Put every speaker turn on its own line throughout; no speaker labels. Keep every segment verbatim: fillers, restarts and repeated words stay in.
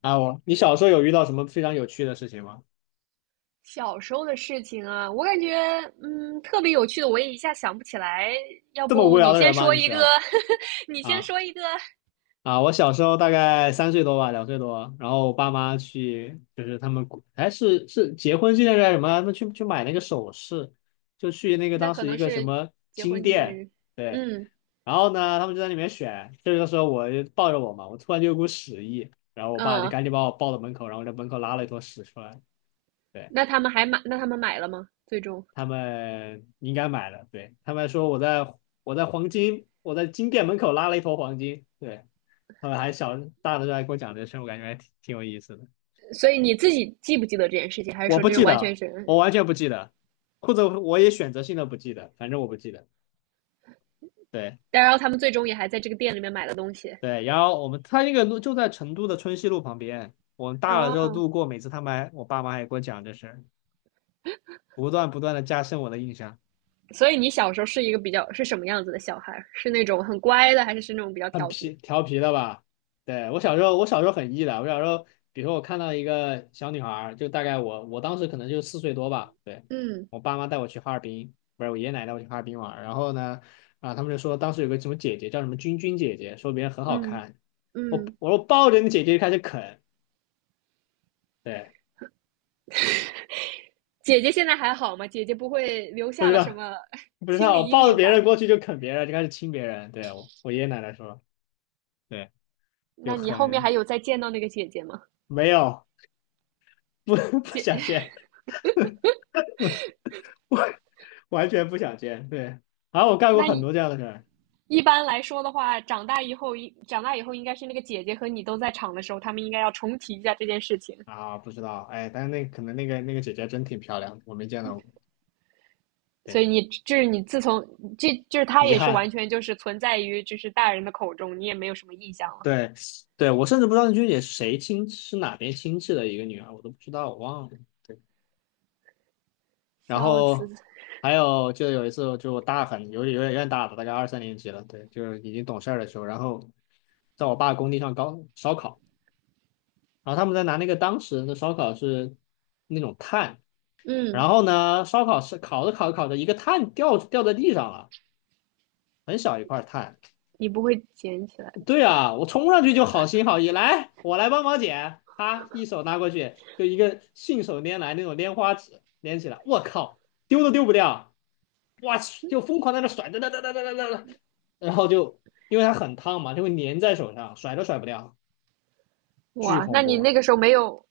啊，我，你小时候有遇到什么非常有趣的事情吗？
小时候的事情啊，我感觉嗯特别有趣的，我也一下想不起来。要
这么
不
无聊
你
的
先
人吗？
说
你
一
是
个，
啊。
你先说一个，
啊！我小时候大概三岁多吧，两岁多，然后我爸妈去，就是他们哎是是结婚纪念日还是什么，他们去去买那个首饰，就去那个
那
当
可
时一
能
个什
是
么
结
金
婚纪念
店，
日。
对，
嗯
然后呢他们就在里面选，这个时候我就抱着我嘛，我突然就有股屎意，然后我爸就
嗯，
赶紧把我抱到门口，然后在门口拉了一坨屎出来。对。
那他们还买，那他们买了吗？最终，
他们应该买了，对，他们说我在我在黄金我在金店门口拉了一坨黄金，对，他们还小大的时候还跟我讲这事，我感觉还挺挺有意思的。
所以你自己记不记得这件事情，还是
我
说
不
这是
记
完全
得，
是？
我完全不记得，或者我也选择性的不记得，反正我不记得。对
但然后他们最终也还在这个店里面买了东西。
对，然后我们他那个路就在成都的春熙路旁边，我们大了之后
哦，
路过，每次他们还我爸妈还给我讲这事儿，不断不断的加深我的印象。
所以你小时候是一个比较是什么样子的小孩儿？是那种很乖的，还是是那种比较
很
调皮的。
皮调皮的吧？对，我小时候，我小时候很 E 的。我小时候，比如说我看到一个小女孩儿，就大概我我当时可能就四岁多吧。对，
嗯
我爸妈带我去哈尔滨，不是我爷爷奶奶带我去哈尔滨玩儿。然后呢，啊，他们就说当时有个什么姐姐叫什么君君姐姐，说别人很好
嗯
看。我
嗯。
我说抱着你姐姐就开始啃，对，
姐姐现在还好吗？姐姐不会留
不
下
知
了什
道
么
不知
心
道，
理
我
阴
抱着
影
别
吧？
人过去就啃别人，就开始亲别人。对，我我爷爷奶奶说，对，就
那你后面
很
还有再见到那个姐姐吗？
没有不 不想骗我。完全不想见。对，啊，我干过
那
很
一
多这样的事儿。
般来说的话，长大以后，长大以后应该是那个姐姐和你都在场的时候，他们应该要重提一下这件事情。
啊，不知道，哎，但是那可能那个那个姐姐真挺漂亮的，我没见到过，
所
对，
以你就是你自从这就是他
遗
也是
憾。
完全就是存在于就是大人的口中，你也没有什么印象了。
对，对，我甚至不知道那学姐是谁亲，是哪边亲戚的一个女儿，我都不知道，我忘了。对，然
笑死。
后还有就有一次，就我大很有点有点有点大了，大概二三年级了，对，就是已经懂事儿的时候，然后在我爸工地上搞烧烤，然后他们在拿那个当时的烧烤是那种炭。然
嗯，
后呢，烧烤是烤着烤着烤着，一个碳掉掉在地上了，很小一块碳。
你不会捡起来。
对啊，我冲上去就好心好意，来，我来帮忙捡。他一手拿过去，就一个信手拈来那种拈花指拈起来，我靠，丢都丢不掉，我去，就疯狂在那甩，哒哒哒哒哒哒哒，然后就因为它很烫嘛，就会粘在手上，甩都甩不掉，巨
哇？
恐
那你
怖。
那个时候没有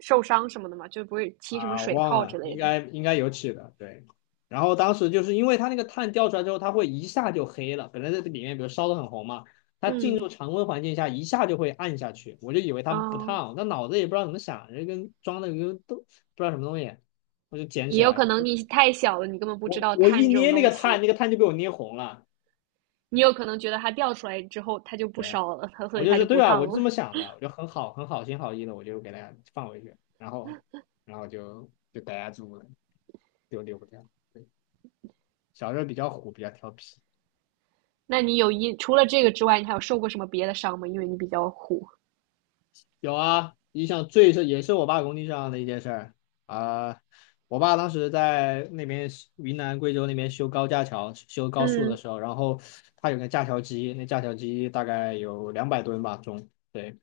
受伤什么的吗？就不会起什么
啊，
水
忘
泡之
了，应
类的？
该应该有起的，对。然后当时就是因为它那个碳掉出来之后，它会一下就黑了。本来在这里面，比如烧得很红嘛，它进入
嗯。
常温环境下一下就会暗下去。我就以为它不
哦。
烫，但脑子也不知道怎么想，就跟装的跟都不知道什么东西，我就捡起
也有可
来，
能你太小了，你根本不知
我
道
我
碳
一
这
捏
种
那
东
个
西，
碳，那个碳就被我捏红了。
你有可能觉得它掉出来之后它就不
对，
烧了，它所
我
以
就
它就
是对
不
吧？
烫
我就
了。
这么想的，我就很好很好心好意的，我就给大家放回去，然后然后就就逮家住了，就丢不掉。对，小时候比较虎，比较调皮。
那你有一，除了这个之外，你还有受过什么别的伤吗？因为你比较虎。
有啊，印象最是也是我爸工地上的一件事儿。啊、我爸当时在那边云南贵州那边修高架桥、修高速的
嗯
时候，然后他有个架桥机，那架桥机大概有两百吨吧重，对。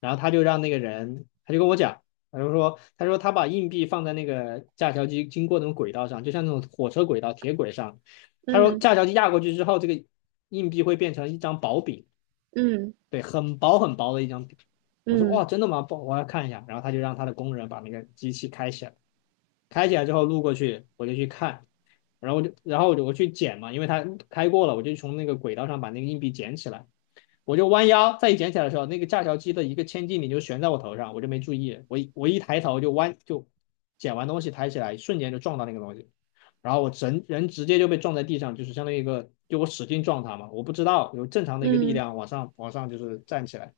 然后他就让那个人，他就跟我讲，他就说，他说他把硬币放在那个架桥机经过那种轨道上，就像那种火车轨道、铁轨上。他说
嗯
架桥机压过去之后，这个硬币会变成一张薄饼。
嗯
对，很薄很薄的一张纸。我说哇，
嗯
真的吗？不，我要看一下。然后他就让他的工人把那个机器开起来。开起来之后路过去，我就去看，然后我就然后我就我去捡嘛，因为它开过了，我就从那个轨道上把那个硬币捡起来，我就弯腰再一捡起来的时候，那个架桥机的一个千斤顶就悬在我头上，我就没注意，我我一抬头就弯就捡完东西抬起来，瞬间就撞到那个东西，然后我人人直接就被撞在地上，就是相当于一个就我使劲撞它嘛，我不知道有正常的一个力
嗯
量往上往上就是站起来。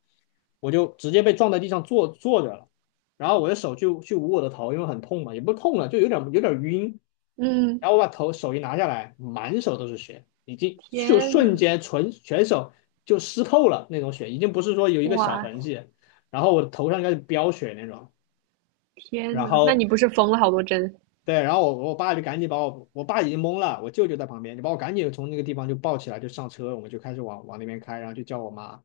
我就直接被撞在地上坐坐着了，然后我的手去去捂我的头，因为很痛嘛，也不痛了，就有点有点晕。
嗯。
然后我把头手一拿下来，满手都是血，已经就
天呐，
瞬间全全手就湿透了那种血，已经不是说有一个小
哇，
痕迹。然后我头上应该是飙血那种，
天
然
呐，那
后
你不是缝了好多针？
对，然后我我爸就赶紧把我，我爸已经懵了，我舅舅在旁边，就把我赶紧从那个地方就抱起来，就上车，我们就开始往往那边开，然后就叫我妈，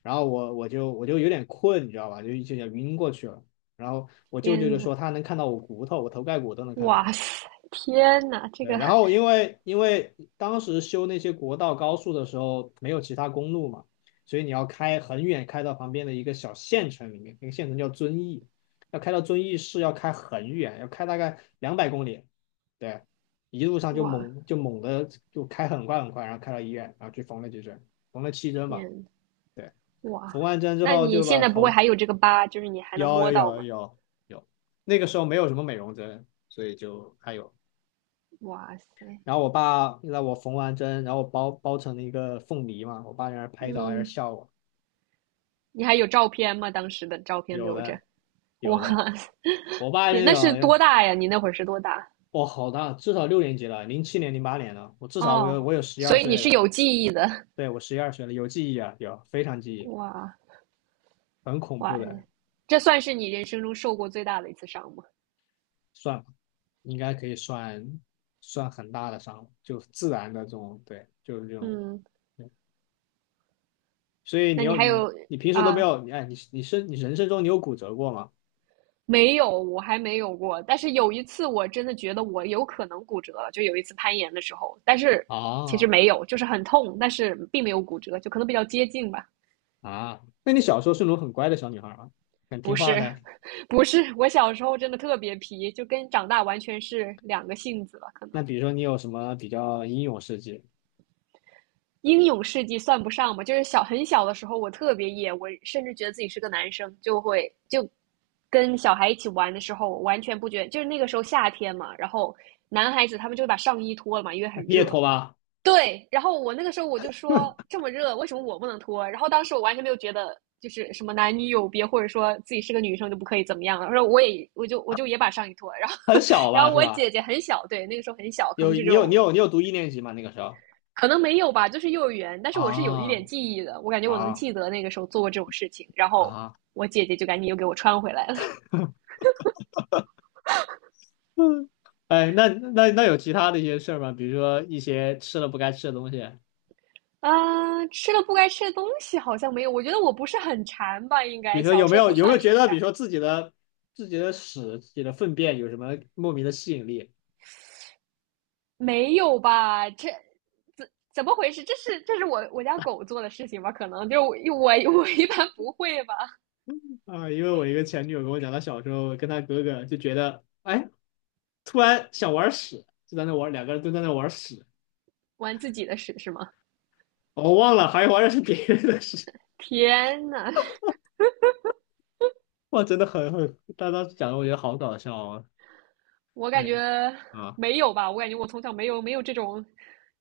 然后我我就我就有点困，你知道吧，就就想晕过去了，然后我舅舅
天
就
呐，
说他能看到我骨头，我头盖骨都能看到，
哇塞，天呐，这
对，
个，
然后因为因为当时修那些国道高速的时候没有其他公路嘛，所以你要开很远，开到旁边的一个小县城里面，那个县城叫遵义，要开到遵义市要开很远，要开大概两百公里，对，一路上就
哇，
猛就猛的就开很快很快，然后开到医院，然后去缝了几针，缝了七针吧，
天，
对，
哇，
缝完针之
那
后
你
就
现
把
在不会
头
还有这个疤，就是你还能
有
摸
有
到
有
吗？
有有，那个时候没有什么美容针，所以就还有
哇塞。
然后我爸让我缝完针，然后我包包成了一个凤梨嘛，我爸在那儿拍照，在那
嗯
笑我。
你还有照片吗？当时的照片
有
留着。
的，有的，
哇塞，
我爸
天，
那
那是
种，
多大呀？你那会儿是多大？
我好大，至少六年级了，零七年、零八年了，我至少我有
哦，
我有十一
所
二
以你
岁
是
了，
有记忆的。
对，我十一二岁了，有记忆啊，有非常记忆，
哇，
很恐怖
哇塞，
的，
这算是你人生中受过最大的一次伤吗？
算吧，应该可以算算很大的伤，就自然的这种，对，就是这种，
嗯，
对，所以你
那你
要
还
你
有
你平时都没
啊？
有，你哎，你你生你人生中你有骨折过吗？
没有，我还没有过。但是有一次，我真的觉得我有可能骨折了，就有一次攀岩的时候，但是其实
啊，
没有，就是很痛，但是并没有骨折，就可能比较接近吧。
啊，那你小时候是那种很乖的小女孩吗？很
不
听话
是，
的？
不是，我小时候真的特别皮，就跟长大完全是两个性子了。可能
那比如说你有什么比较英勇事迹？
英勇事迹算不上吧，就是小很小的时候，我特别野，我甚至觉得自己是个男生，就会就跟小孩一起玩的时候，我完全不觉得就是那个时候夏天嘛，然后男孩子他们就会把上衣脱了嘛，因为
那
很
你也
热，
拖吧，
对，然后我那个时候我就说这么热，为什么我不能脱？然后当时我完全没有觉得就是什么男女有别，或者说自己是个女生就不可以怎么样了。然后我也我就我就也把上衣脱了。然后
很小
然
吧，
后
是
我
吧？
姐姐很小，对，那个时候很小，可
有
能就
你
只
有
有
你有你有读一年级吗？那个时候？
可能没有吧，就是幼儿园。但是我是有一
啊
点记忆的，我感觉我能
啊
记得那个时候做过这种事情。然后
啊！
我姐姐就赶紧又给我穿回来了。
嗯，哎，那那那有其他的一些事儿吗？比如说一些吃了不该吃的东西，
啊，吃了不该吃的东西好像没有，我觉得我不是很馋吧，应
比
该
如说
小
有没
时候
有
不
有
算
没有
是
觉
很
得，比
馋。
如说自己的自己的屎、自己的粪便有什么莫名的吸引力？
没有吧？这怎怎么回事？这是这是我我家狗做的事情吧？可能就我我一般不会吧？
啊，因为我一个前女友跟我讲，她小时候跟她哥哥就觉得，哎，突然想玩屎，就在那玩，两个人都在那玩屎，
玩自己的屎是吗？
我忘了，还玩的是别人的屎，
天呐，
哇，真的很很，她当时讲的我觉得好搞笑啊，
我感觉
对啊
没有吧？我感觉我从小没有没有这种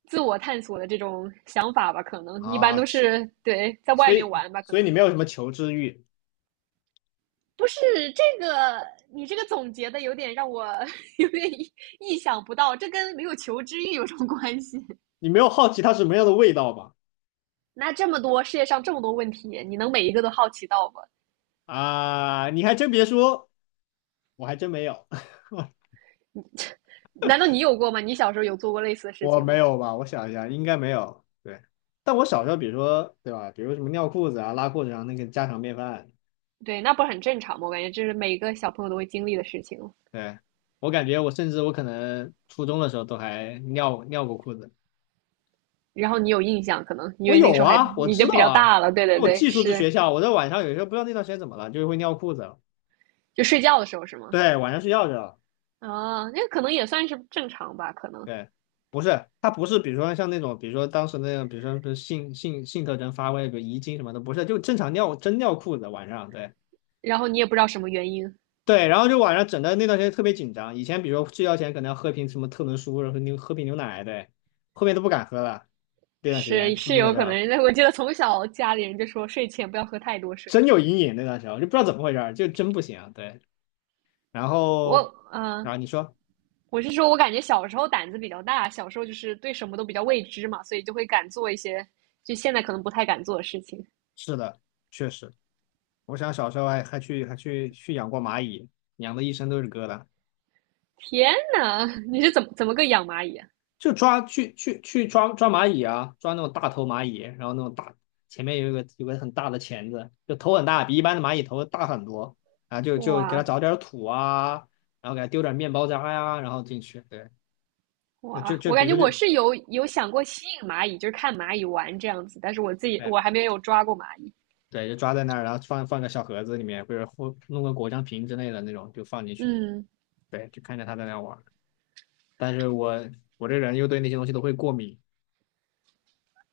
自我探索的这种想法吧？可能一般
啊，
都
去，
是对在
所
外面
以
玩吧？可
所以
能
你没有什么求知欲，
不是这个，你这个总结的有点让我 有点意想不到，这跟没有求知欲有什么关系？
你没有好奇它什么样的味道吧？
那这么多世界上这么多问题，你能每一个都好奇到吗？
啊，你还真别说，我还真没有，
难道你有过吗？你小时候有做过类似的 事
我
情
没
吗？
有吧？我想一下，应该没有。对。但我小时候，比如说，对吧？比如什么尿裤子啊、拉裤子上那个家常便饭，
对，那不是很正常吗？我感觉这是每个小朋友都会经历的事情。
对，我感觉我甚至我可能初中的时候都还尿尿过裤子，
然后你有印象，可能因
我
为那
有
时候还
啊，我
你
知
就比
道
较
啊，
大了。对对
因为我
对。
寄宿制
是，
学校，我在晚上有时候不知道那段时间怎么了，就会尿裤子，
就睡觉的时候是吗？
对，晚上睡觉去了，
啊，那可能也算是正常吧，可能。
对，不是，他不是，比如说像那种，比如说当时那样，比如说是性性性特征发威，比如遗精什么的，不是，就正常尿真尿裤子晚上，对
然后你也不知道什么原因，
对，然后就晚上整的那段时间特别紧张，以前比如说睡觉前可能要喝瓶什么特仑苏，然后牛喝瓶牛奶，对，后面都不敢喝了，这段时间
是
初
是
一的
有
时
可
候。
能。我记得从小家里人就说睡前不要喝太多水
真
之
有
类的。
阴影那段时间，我就不知道怎么回事就真不行。啊。对，然后，
我嗯、
然
呃
后你说
我是说，我感觉小时候胆子比较大，小时候就是对什么都比较未知嘛，所以就会敢做一些就现在可能不太敢做的事情。
是的，确实，我想小时候还还去还去去养过蚂蚁，养的一身都是疙瘩，
天呐，你是怎么怎么个养蚂蚁啊？
就抓去去去抓抓蚂蚁啊，抓那种大头蚂蚁，然后那种大前面有一个有个很大的钳子，就头很大，比一般的蚂蚁头大很多，啊。就就给它
哇，
找点土啊，然后给它丢点面包渣呀、然后进去，对，就
哇，
就
我
比
感觉
如说
我
就。
是有有想过吸引蚂蚁，就是看蚂蚁玩这样子，但是我自己
对
我还没有抓过蚂蚁。
对，就抓在那儿，然后放放个小盒子里面，或者或弄个果酱瓶之类的那种，就放进去。
嗯，
对，就看着他在那玩儿。但是我我这人又对那些东西都会过敏，